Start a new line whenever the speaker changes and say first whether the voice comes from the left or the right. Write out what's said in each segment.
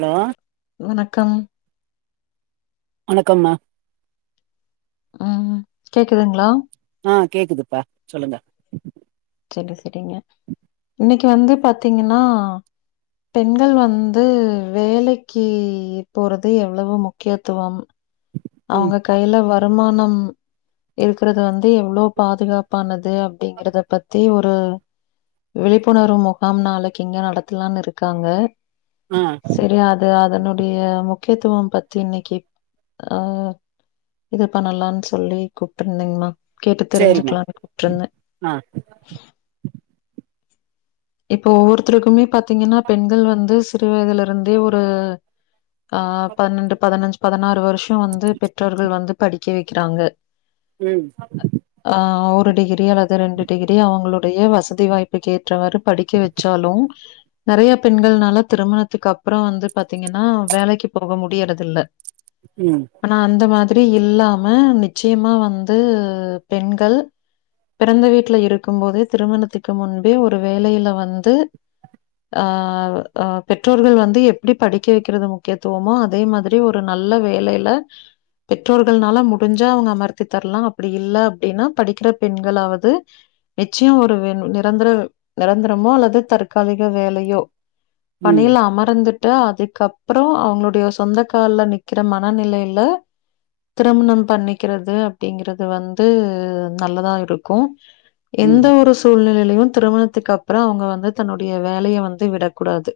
right: ல்லோ
left: வணக்கம்
right: வணக்கம்மா
left: ம் கேக்குதுங்களா
right: ஆ கேக்குதுப்பா சொல்லுங்க
left: செரி செரிங்க இன்னைக்கி வந்து பாத்தீங்கன்னா பெண்கள் வந்து வேலைக்கி போறது எவ்ளவு முக்கியத்துவம்
right: ம்
left: அவுங்க கையில வருமானம் இருக்குறது வந்து எவ்ளோ பாதுகாப்பு பாண்ணது அப்டிங்கறத பத்தி ஒரு விழிப்புணர்வு முகாம் நாளைக்கி இங்க நடத்தலானு இருக்காங்க
right: ஆ
left: செரியத் து அதனுடைய முக்கியத்துவம் பத்தி இன்னக்கி ஆ இது பண்ணலானு சொல்லி கூப்ட்ருந்தீங்ளா
right: செரிமா ஆ
left: இப்ப ஒவ்வொருத்தருக்குமே பாத்தீங்கன்னா பெண்கள் வந்து சிறு வயதுல இருந்தே ஒரு அ பன்னெண்டு பதினஞ்சு பதினாறு வருஷோ வந்து பெற்றோர்கள் வந்து படிக்க வெக்கிறாங்க
right: ம்
left: ஆ ஒரு டிகிரி அல்லது ரெண்டு டிகிரி அவுங்களுடைய வசதி வாய்ப்புக்கு ஏற்றவாறு படிக்க வெச்சாலு நெறய பெண்கள்னால திருமணத்துக்கு அப்புறோ வந்து பாத்தீங்கன்னா வேலைக்கி போக முடியறதில்ல
right: ம்
left: ஆனா அந்த மாதிரி இல்லாம நிச்சயமா வந்து பெண்கள் பிறந்த வீட்ல இருக்கும் போதே திருமணத்துக்கு முன்பே ஒரு வேலையில வந்து ஆ அ பெற்றோர்கள் வந்து எப்டி படிக்க வைக்கிறது முக்கியத்துவமோ அதே மாதி ரி ஒரு நல்ல வேலையில பெற்றோர்கள்னால முடிஞ்சா அவுங்க அமர்த்தி தரலா அப்டி இல்ல அப்டினா படிக்கிற பெண்களாவது நிச்சியோ ஒரு வேணு நிரந்தர நெரந்தரமோ அல்லது தற்காலிக வேலையோ
right: ம்
left: பணியில அமர்ந்துட் டா அதுக்கப்றோ அவுங்களுடைய சொந்த கால்ல நிக்கிற மனநிலையில திருமணம் பண்ணிக்கிறது அப்டிங்கறது வந்து நல்லதா இருக்கு
right: ம்
left: எந்த ஒரு சூழ்நிலையிலையும் திருமணத்துக்கு அப்றோ அவுங்க வந்து தன்னுடைய வேலைய வந்து விடக் கூடாது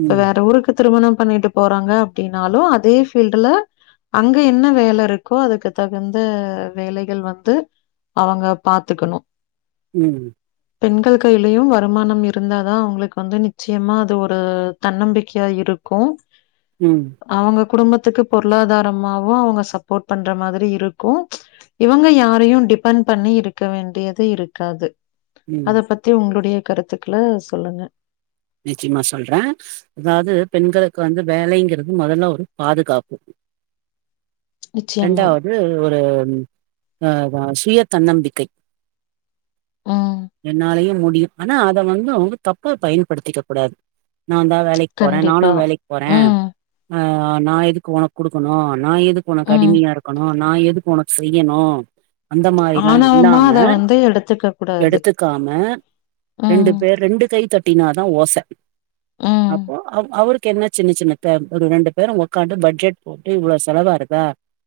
left: இப்ப வேற ஊருக்கு திருமணம் பண்ணிட்டு போறாங்க அப்டினாலு அதே பீல்டுல அங்க என்ன வேல இருக்கோ அதுக்கு தகுந்த வேலைகள் வந்து அவங்க பாத்துக்கணு
right: ம்
left: பெண்கள் கையிலயும் வருமானம் இருந்த தா அவுங்களுக்கு வந்து நிச்சயமா அது ஒரு தன்னம்பிக்கையா இருக்கு
right: ம்
left: அவுங்க குடும்பத்துக்கு பொருளாதாரமாவு அவுங்க சப்போர்ட் பண்ற மாதிரி இருக்கு இவுங்க யாரையு டிபெண்ட் பண்ணி இருக்க வேண்டியது இருக்காது
right: ம்
left: அத பத்தி உங்களுடைய கருத்துக்கள சொல்லுங்க
right: நிச்சயமா சொல்ற அதாவது பெண்களுக்கு வந்து வேலங்கிறது முதல்ல ஒரு பாதுகாப்பு
left: நிச்சயமா.
right: ரெண்டாவது ஒரு அ வ சுய தன்னம்பிக்கை
left: ம்.
right: என்னாலயையு முடியு ஆனா அத வந்து அவுங்க தப்ப பயன்படுத்திக்க கூடாது நா தா வேலைக் போற நானு
left: கண்டிப்பா.
right: வேலைக்கு போறே
left: ம்.
right: ஆ நா எதுக்கு உனக்கு குடுக்கணு நா எதுக்கு உனக்கு
left: ம்.
right: அடிமையா இருக்கணு நா எது ஒனக்கு செய்யணு அந்த மாரில்லா
left: ஆணவமா
right: இல்லாம
left: அத வந்து எடுத்துக்க கூடாது
right: எடுத்துக்காம ரெண்டு
left: ம்
right: பேர் ரெண்டு கை தட்டினாதா ஓச
left: ம்
right: அப்போ அ அவருக் கென்ன சின்ன சின்ன ஒரு ரெண்டு பேரும் உக்காந்து பட்ஜெட் போட்டு இவ்ளோ செலவா இருக்கா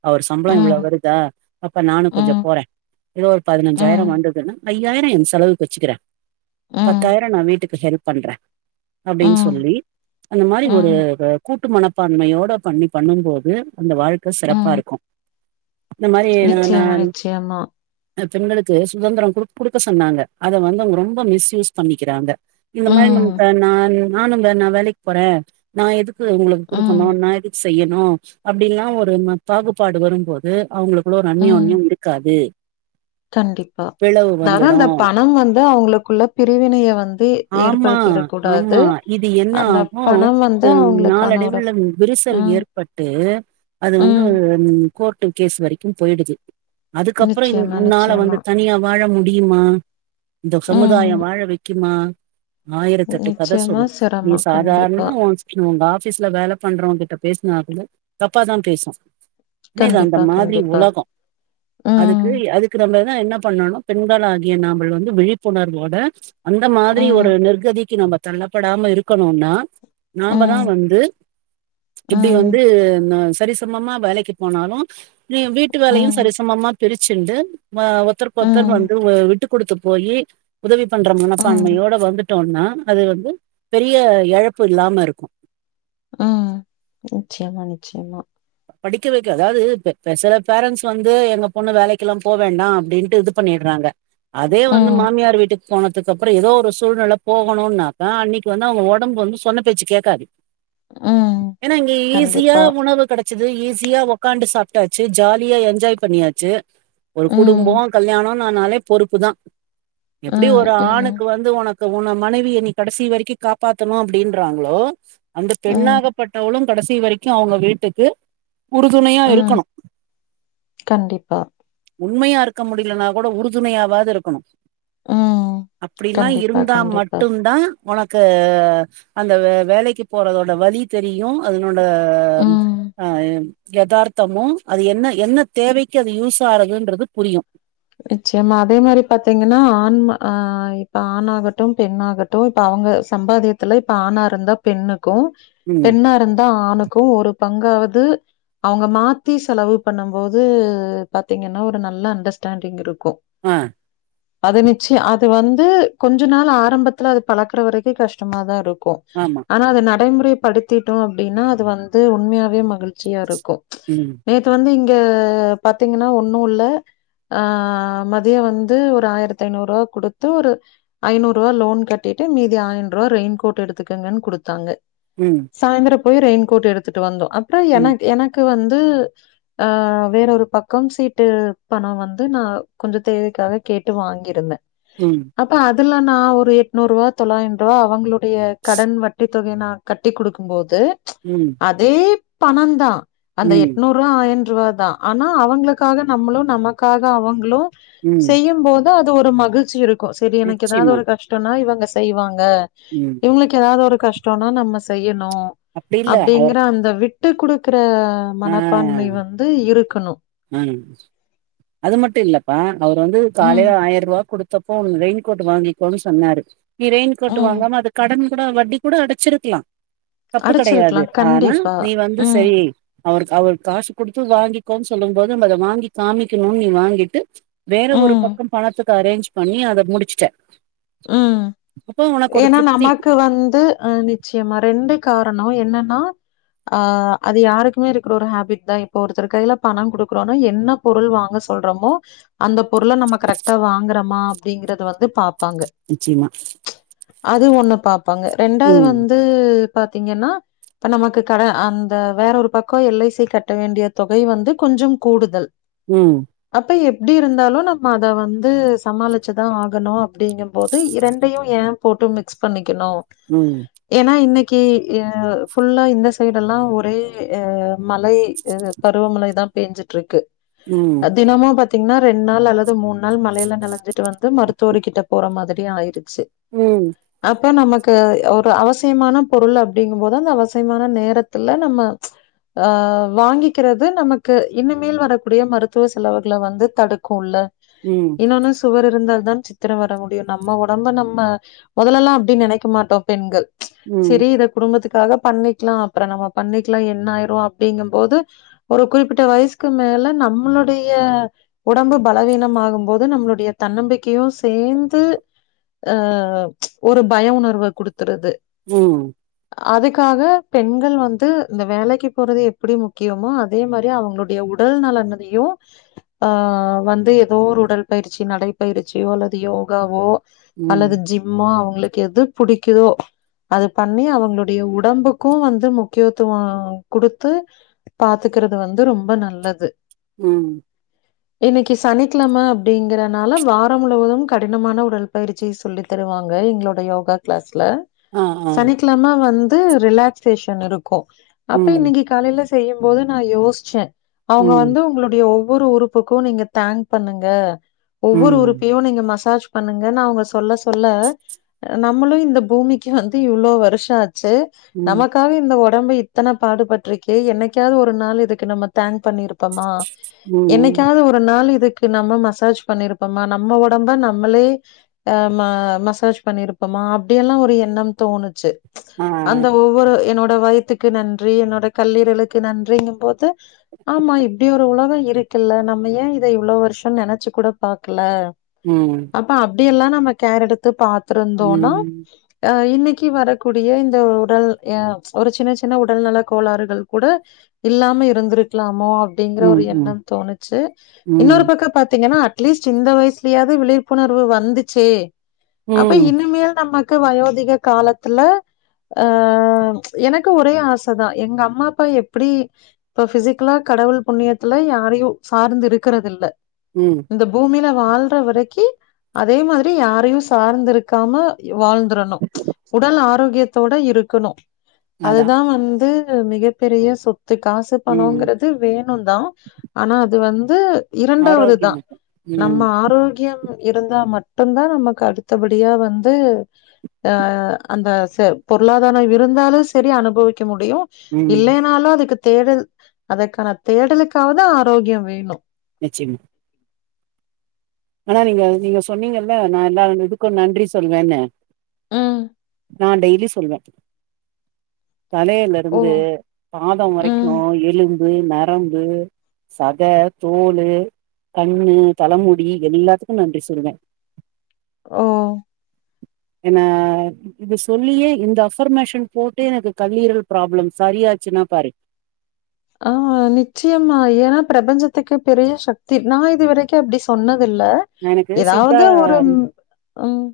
right: அவர் சம்பளம்
left: ம்
right: இவ்ளவு வருதா அப்ப நானு கொஞ்ச
left: ம்
right: போறே ஏதோ ஒரு
left: ம்
right: பதினஞ்சாயிரம் வந்ததுன்னா ஐயாயிரம் என் செலவுக்கு வச்சுக்கிறே
left: ம்
right: பத்தாயிரம் நா வீட்டுக்கு ஹெல்ப் பண்றே அப்டின்னு
left: ம்
right: சொல்லி அந்த மாரி ஒரு
left: ம்
right: கூட்டு மனப்பான்மையோட பண்ணி பண்ணும்போது அந்த வாழ்க்க
left: ம்
right: சிறப்பாருக்கு இந்த மாரி நா
left: நிச்சயமா
right: நான்
left: நிச்சயமா
right: பெண்களுக்கு சுதந்திரம் குடுக் குடுக்க சொன்னாங்க அத வந்த அவுங்க ரொம்ப மிஸ்யூஸ் பண்ணிக்கிறாங்க இந்த மாரி
left: ம்
right: நம் நான் நானும்ங்க நா வேலைக் போற நா எதுக்கு உங்களுக்கு குடுக்கணு
left: ம்
right: நா எதுக்கு செய்யன்னு அப்படின்லா பிரேமா பாகுபாடு வரும்போது அவங்களுக்குள்ள ஒரு
left: ம்
right: அன்னியொன்னியம் இருக்காது
left: கண்டிப்பா
right: பிளவு
left: அதா
right: வந்துடு
left: இந்த பணம் வந்து அவங்களுக்குள்ள பிரிவினைய வந்து
right: ஆமா
left: ஏற்படுத்திடக் கூடாது
right: ஆமா இது என்ன
left: அந்த பணம் வந்து
right: ஆகு
left: அவங்களுக்கான ஒரு
right: நாளடைவுல விரிசல்
left: ம்
right: ஏர் ப்பட்டு அது வந்து
left: ம்
right: கோர்ட்டு கேஸ் வரைக்கு போயிடுது அதுக்கப்றோ இந்
left: நிச்சயமா
right: முன்னால வந்து
left: நிச்சயமா
right: தனியா வாழ முடியுமா இந்த
left: ம்
right: சமுதாயம் வாழ வைக்குமா ஆயிரத்தெட்டு கத
left: நிச்சயமா
right: சொல்லு நீ
left: சிரமம் கண்டிப்பா
right: சாதாரணமா உ உங்க ஆஃபீஸ்ல வேல பண்றவங்க கிட்ட பேசுனா கூட ப்பா தான் பேசும் ஏன்னா இது அந்த
left: கண்டிப்பா
right: மாதிரி
left: கண்டிப்பா
right: உலகம்
left: ம்
right: அதுக்கு அதுக் அதுக்கு நம்பல்லா என்ன பண்ணணும் பெண்கள் ஆகிய நாமல் வந்து விழிப்புணர்வோட அந்த மாதிரி ஒரு
left: ம்
right: நிர்கதிக்கு நம்ம தள்ளப்படாம இருக்கணுனா
left: ம்
right: நாமதான் வந்து இப்புடி
left: ம்
right: வந்து ந சரிசமமா வேலைக்கு போனாலும் நீ வீட்டு
left: ம்
right: வேலையும் சரிசமமா பிரிச்சுண்டு மா ஒத்தருக்கொத்தர்
left: ம்
right: வந்து விட்டு கொடுத்து போய் உதவி பண்ற
left: ம்
right: மனப்பான்மையோட வந்துட்டோம்னா அது வந்து பெரிய எழப்பு இல்லாம இருக்கும்
left: உம் நிச்சியமா நிச்சியமா
right: படிக்க வைக்க அதாவது சில பேரன்ஸ் வந்து எங்க பொண்ணு வேலைக்கெல்லாம் போ வேண்டாம் அப்படின்னுட்டு இது பண்ணிறாங்க அதே வந்து
left: ம்
right: மாமியார் வீட்டுக்கு போனதுக்கு அப்புறம் ஏதோ ஒரு சூழ்நில போகணும்னாக்கா அன்னைக்கு வந்து அவங்க உடம்பு வந்து சொன்ன பேச்சு கேக்காது
left: ம்
right: ஏன்னா இங்க ஈஸியா
left: கண்டிப்பா
right: உணவு ச்சுது ஈஸியா உக்காண்டு சாப்ட்டாச்சு ஜாலியா என்ஜாய் பண்ணியாச்சு ஒரு
left: ம்
right: குடும்பொ கல்யாணொன் ஆனாலே பொறுப்பு தான் எப்டி
left: ம்
right: ஒரு
left: ம்
right: ஆணுக்கு வந்து உனக் கு உன மனைவிய நீ கடைசி வரைக்கும் காப்பாத்தணும் அப்படின்றாங்களோ அந்த
left: ம்
right: பெண்ணாகப்பட்டவளும் கடைசி வரைக்கும் அவுங்க வீட்டுக்கு உறுதுணையா
left: ம்
right: இருக்குணும்
left: கண்டிப்பா
right: உண்மையா இருக்க முடியலனா கூட உறுதுணையாவாது இருக்குணும்
left: ம்
right: அப்புடிலாம்
left: கண்டிப்பா
right: இருந்தா
left: கண்டிப்பா
right: மட்டும்தான் உனக்கு அந்த வ வேலைக்கு போறதோட வழி தெரியும் அதனோட
left: ம்
right: யதார்த்தமும் அது என்ன என்ன தேவைக்கு அது யூஸ் ஆறதுன்றது புரியும்
left: நிச்சயமா அதே மாரி பாத்தீங்கன்னா ஆண் ஆ இப்ப ஆண் ஆகட்டும் பெண்ணாக ட்டும் இப்ப அவுங்க சம்பாதியத்துல இப்ப ஆணா இருந்தா பெண்ணுக்கும்
right: ம்
left: பெண்ணா இருந்தா ஆணுக்கும் ஒரு பங்காவது அவுங்க மாத்தி செலவு பண்ணும் போது பாத்தீங்கன்னா ஒரு நல்ல அண்டர்ஸ்டாண்டிங் இருக்கும்
right: ஆ
left: அது நிச்சியு அது வந்து கொஞ்ச நாள் ஆரம்பத்துல அது பழக்குற வரைக்கும் கஷ்டமாதான் இருக்கும்
right: ஆமா
left: ஆனா அது நடைமுறை படுத்திட்டோம் அப்புடின்னா அது வந்து உண்மையாவே மகிழ்ச்சியா இருக்கும்
right: ம்
left: நேத்து வந்து இங்க பாத்தீங்கன்னா ஒன்னும் இல்ல ஆ மதியம் வந்து ஒரு ஆயிரத்தி ஐநூறு ரூவா கொடுத்து ஒரு ஐநூறுவா லோன் கட்டிட்டு மீதி ஆயன்ரூபா ரெயின்கோட் எடுத்துக்கங்கன்னு கொடுத்தாங்க
right: ம்
left: சாயந்தரம் போய் ரெயின்கோட் எடுத்துட்டு வந்தோம் அப்புறம்
right: ம்
left: எனக் எனக் கு வந்து அ வேற ஒரு பக்கம் சீட்டு பணம் வந் து நா கொஞ்சம் தேவைக்காக கேட்டு வாங்கியிருந்தேன்
right: ம்
left: அப்ப அதுல நா ஒரு எட்நூறு ரூபா தொள்ளாயன்ரூபா அவங்களுடைய கடன் வட்டி தொகை நா கட்டி் கொடுக்கும் போது
right: உம்
left: அதே பணந்தா அந்த எட்நூறு ரூவா ஆயிண் ரூவா தா ஆனா அவுங்களுக்காக நம்மளு நமக் காக அவங்களு
right: ம்
left: செய்யு போது அது ஒரு மகிழ்ச்சி இருக்கு செரி எனக்கு ஏதாது
right: நிச்சயமா
left: ஒரு கஷ் ட்டோனா இவுங்க செய்வாங்க
right: ம்
left: இவுங்ளுக்கு ஏதாது ஒரு கஷ்டோனா நம்ம செய்யணு
right: அப்டி இல்ல
left: அப்டிங்ற
right: அவர்
left: அந்த விட்டு குடுக்குற மனப்பான்மை வந்து இருக்கணு
right: ம் அது மட்டு இல்லப்பா அவர் வந்து
left: ம்,
right: காலைய ஆயிர ரூபா குடுத் தபோ ரெயின்கோட் வாங்கிக்கோனு சொன்னாரு நீ ரெயின்கோட்
left: ம்.
right: வாங்காம அது கடன் கூட வட்டி கூட அடச்சிருக்லா தப்பு கெடயாது
left: அடிச்சிருக்கலாம்.
right: ஆனா
left: கண்டிப்பா.
right: நீ வந்து
left: ம்,
right: செரி அவருக்கு அவரு காசு குடுத்து வாங்கிக்கோன் சொல்லும் போது நம்ம அத வாங்கி காமிக்கணு நீ வாங்கிட்டு வேற ஒரு
left: ம்,
right: பக்கோ பணத்துக்கு அரேஞ்ச் பண்ணி அத முடிச்சுட்ட
left: ம்
right: அப்போ உனக்கு ஒரு
left: ஏன்னா
right: திருப்தி
left: நமக்கு வந்து அ நிச்சயமா ரெண்டு காரணோ என்னன்னா ஆ அது யாருக்குமே இருக்கிற ஒரு ஹேபிட் தா இப்ப ஒருத்தர் கைல பணம் குடுக்குறோனா என்ன பொருள் வாங்க சொல்றோமோ அந்த பொருள நம்ம கரெக்டா வாங்றமா அப்டிங்கறத வந்து பாப்பாங்க
right: நிச்சியமா
left: அது ஒண்ணு பாப்பாங்க ரெண்டாது
right: ம்
left: வந்து பாத்தீங்கன்னா இப்ப நமக்கு கடன் அந்த வேற ஒரு பக்கோ எல் ஐ சி கட்ட வேண்டிய தொகை வந்து கொஞ்சோ கூடுதல்
right: ம்
left: அப்ப எப்டி இருந்தாலு நம்ம அத வந்து சமாளிச்சிதா ஆகணு அப்டிங்கு போது இரண் டையு ஏ போட்டு மிக்ஸ் பண்ணிக்கணு
right: ம்
left: ஏன்னா இன்னைக்கி ஏ ஃபுல்லா இந்த சைடு எல்லா ஒரே ஆ மழை இது பருவ மழைதா பேஞ்சுட் இருக்கு
right: ம்
left: தினமு பாத்தீங்னா ரெண்ட் நாள் அல்லது மூணு நாள் மழைல நிலஞ்சிட்டு வந்து மருத்துவர் கிட்ட போற மாதிரி ஆயிரு ச்சு
right: ம்
left: அப்ப நமக் கு ஒரு அவசியமான பொருள் அப்டிங்க போது அந்த அவசியமான நேரத்துல நம்ம அ வாங்கிக்கிறது நமக்கு இனிமேல் வரக்கூடிய மருத்துவ செலவுகள வந்து தடுக்குல
right: ம்
left: இன்னொன்னு சுவர் இருந்தால் தான் சித்திர வர முடியு நம்ம உடம்ப நம்ம முதலெல்லா அப்டி நெனைக்க மாட்டோ பெண்கள்
right: ம்
left: செரி இத குடும்பத்துக்காக பண்ணி க்கலா அப்பறோ நம்ம பண்ணிக்லா என்னாயிருவோ அப்டிங்க போது ஒரு குறிப்பிட்ட வயசுக்கு மேல நம்ளுடைய உடம்பு பலவீனம் ஆகும் போது நம்மளுடைய தன்னம்பிக்கையு சேந்து அ ஒரு பய உணர்வ குடுத்துருது
right: ம்
left: அதுக்காக பெண்கள் வந்து இந்த வேலைக்கு போறது எப்டி முக்கியமோ அதே மாரி அவுங்ளோ ட உடல் நலனதையு ஆ வந்து ஏதோ ஒரு உடல் பயிற்சி நடைப்பயிற்சியோ அல்லது யோகாவோ
right: ம்
left: அல்லது ஜிம் ஓ அவுங்களுக்கு எது புடிக்குதோ அது பண்ணி அவுங்களுடைய உடம்புக்கு வந்து முக்கியத்துவோ குடுத்து பாத்துக்கறது வந்து ரொம்ப நல்லது
right: ம்
left: இன்னிக்கி சனிக்கிழம அப்டிங்கறனால வார முழுவதும் கடினமான உடல் பயிற் ச்சி சொல்லி தருவாங்க எங்களோட யோகா க்ளாஸ்ல
right: ஆ ஆ
left: அது இல்லாம வந்து ரிலாக்சேஷன் இருக்கு அப்ப
right: ம்
left: இன்னைக்கி காலைல செய்யும் போது நா யோஸ்ச்சே அவுங்க
right: ம்
left: வந்து உங்களுடைய ஒவ் வொரு உறுப்புக்கு நீங்க தேங்க் பண்ணுங்க ஒவ்வொரு
right: ம்
left: உறுப்பயு நீங்க மசாஜ் பண்ணுங்கனு அவுங்க சொல்ல சொல்ல நம்மளு இந்த பூமிக்கு வந்து இவ்ளோ வருஷோ ஆச்சு
right: ம்
left: நமக்காக இந்த உடம்பு இத்தன பாடுபட்ருக்கே என்னைக்காவது ஒரு நாள் இதுக்கு நம்ம தேங்க் பண்ணிருப்போமா
right: ம்
left: என்னைக்காவுது ஒரு ஒரு நாள் இதுக்கு நம்ம மசாஜ் பண்ணிருப்போம்மா நம்ம உடம்ப நம்மளே ஆமா மசாஜ் பண்ணிருப்போமா அப்புடியெல்லா ஒரு எண்ணம் தோணுச்சு
right: ஆ
left: அந்த ஒவ்வொரு என்னோட வயத்துக்கு நன்றி என்னோட கல்லீரலுளுக்கு நன்றிங்கும் போது ஆமா இப்புடி ஒரு உலக இருக்குல்ல நம்ம ஏன் இத இவ்வுளவு வருஷ நெனைச்சு கூட பாக்கல
right: ம்
left: அப்ப அப்புடிய எல்லா நம்ம கேர் எடுத்து பாத்துருந்தோனா
right: ம்
left: ஆ இன்னைக்கு வரக்கூடிய இந்த உடல் ஆ ஒரு சின்ன சின்ன உடல் நல கோளாறுகள் கூட இல்லாம இருந்திருக்கலாமோ அப்புடிங்கிற
right: ம்
left: ஒரு
right: ம்
left: எண்ணம் தோணுச்சு
right: ம்
left: இன்னொரு பக்கம் பாத்தீங்கன்னா அட்லீஸ் இந்த வயசுலயாவது விழிப்புணர்வு வந்துச்சே அப்ப
right: ம்
left: இனிமேல் நம்ம க்கு வயோதிகா காலத்துல ஆ எனக்கு ஒரே ஆசை தா எங்க அம்மா அப்பா எப்புடி இப்ப பிசிக்கலா கடவுள் புண்ணியத்துல யாரையு சார்ந்து இருக்கறது இல்ல
right: ம்
left: இந்த பூமியில வாழ்ற வரைக்கி அதே மாறி யாரையு சார்ந்து இருக்காம வாழ்ந்துரணு உடல் ஆரோக்கியத்தோட இருக்கணு அது
right: அதா
left: தா வந்து மிகப் பெரிய சொத்து காசு பண
right: ம்
left: ங்கிறது வேணு தா ஆனா அது வந்து இரண்டாவது தா
right: ஆரோக்கியமிக்க
left: நம்ம
right: ம்
left: ஆரோக்கியம் இருந்தா மட் மட்டு தா நமக்கு அடுத்த படியா வந்து ஆ அந்த ச பொருளாதார இருந்தாலு சரி அனுபவிக்க முடியும்
right: ம்
left: இல்லைனாலு அதுக்கு தேடல் அதுக்கான தேடலுக்காக தா ஆரோக்கியம் வேணு
right: நிச்சயமா ஆனா நீங்க நீங்க சொன்னீங்கல்ல நா எல்லாரு இதுக்கு நன்றி சொல்லு வேன்னு
left: ம்
right: நா டெய்லி சொல்லுவே தலையில
left: ஓ.
right: இருந்து பாதம்
left: ம்.
right: வரைக்கு எலும் பு நரம்பு சத தோலு கண்ணு தலைமு டி எல்லாத்துக்கு நன்றி சொல்லுவே
left: ஓ
right: என்ன இது சொல்லியே இந்த அஃபர்மேஷன் போட்டு எனக்கு கல்லீரல் ப்ராப்ளம் சரியாச்சுன்னா பாரு
left: ஆ நிச்சயமா ஏன்னா பிரபஞ்சத்துக்கு பெரிய சக்தி நா இதுவரைக்கு அப்புடி சொன்னதில்ல
right: நா எனக்கு சித்தா
left: ஏதாவது ஒரு ம்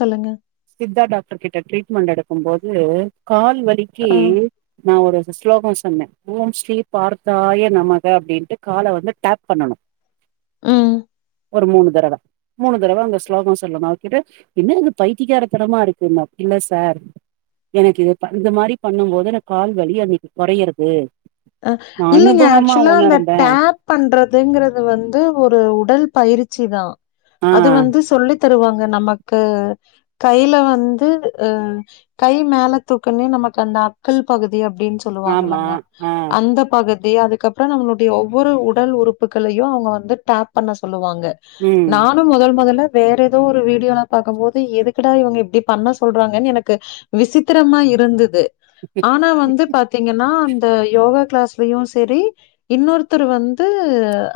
left: சொல்லுங்க
right: சித்தா டாக்டர் கிட்ட ட்ரீட்மெண்டட் எடுக்கு போது கால் வலிக்கு
left: ஆ.
right: நா ஒரு ஸ்லோக சொன்னே ஓம் ஸ்ரீ பார்த்தாயே நமக அப்புடின்ட்டு காலா வந்து டேப் பண்ணனு
left: ம்
right: ஒரு மூணு தடவை மூணு தடவை அங்க ஸ்லோகம் சொல்லு போது அவர்கிட்ட என்னது இது பை த்தியக்காரத்தனமா இருக்குன்னரு இல்ல சார் எனக்கு இது இந்த மாறி பண்ணு போது எனக் கால்வலி அன்னைக்கு குறையறது
left: ஆ இல்லைங்க ஆக்சுவலா அந்த டப் பண்றதுங்கிறது வந்து ஒரு உடல் பயிற்சி தா
right: ஆ
left: அது வந்து சொல்லி தருவாங்க நமக்கு கையில வந்து ஆ கை மேல தூக்குன்னுன நமக்கு அந்த அக்கிள் பகுதி அப்புடின்னு சொல்லு வாங்க
right: ஆமா
left: இல்லங்க
right: ஆ
left: அந்த பகுதி அதுக்கப்புறம் நம்மளுடைய ஒவ்வொரு உடல் உறுப்புகளையு அவுங்க வந்து டேப் பண்ண சொல்லு வாங்க
right: ம்
left: நா னு மொதன் மொதல்ல வேற எதோ ஒரு வீடியோலா பாக்கம் போது எதுக்குடா இவுங்க இப்டி பண்ண சொல்றாங்கன் எனக்கு விசித்திரமா இருந்துது ஆனா வந்து பாத்தீங்கன்னா அந்த யோகா க்ளாஸ்லயு செரி இன்னொருத்தர் வந்து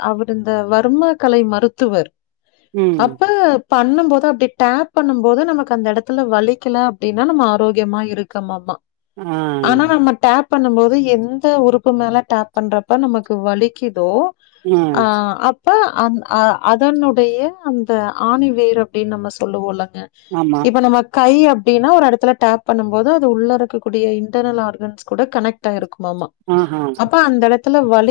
left: அவர் இந்த வர்மா கலை மருத்துவர்
right: ம்
left: அப்ப பண்ணும் போது அப்டி டேப் பண்ணும் போது நமக்கு அந்த எடத்துல வலிக்கல அப்டினா நம்ம ஆரோக்கியமா இருக்கமாமா
right: ஆ
left: ஆனா நம்ம டேப் பண்ணும் போது எந்த உறுப் க்கு மேல டேப் பண்றப்ப நமக்கு வலிக்குதோ அ
right: ம்
left: அப் ப அந் அ அதனுடைய அந்த ஆணிவேர் அப்டின் நம்ம சொல்லுவோல்லங்க
right: ஆமா
left: இப்ப நம்ம கை அப்டினா ஒரு எடத்துல டேப் பண்ணும்போது அது உள்ள இருக்கக்கூடிய இன்டர்னல் ஆர்கன்ஸ் கூட கனெக்ட்டாயிருக்குமாமா
right: ஆஹா
left: அப்ப அந்த எடத்துல வலி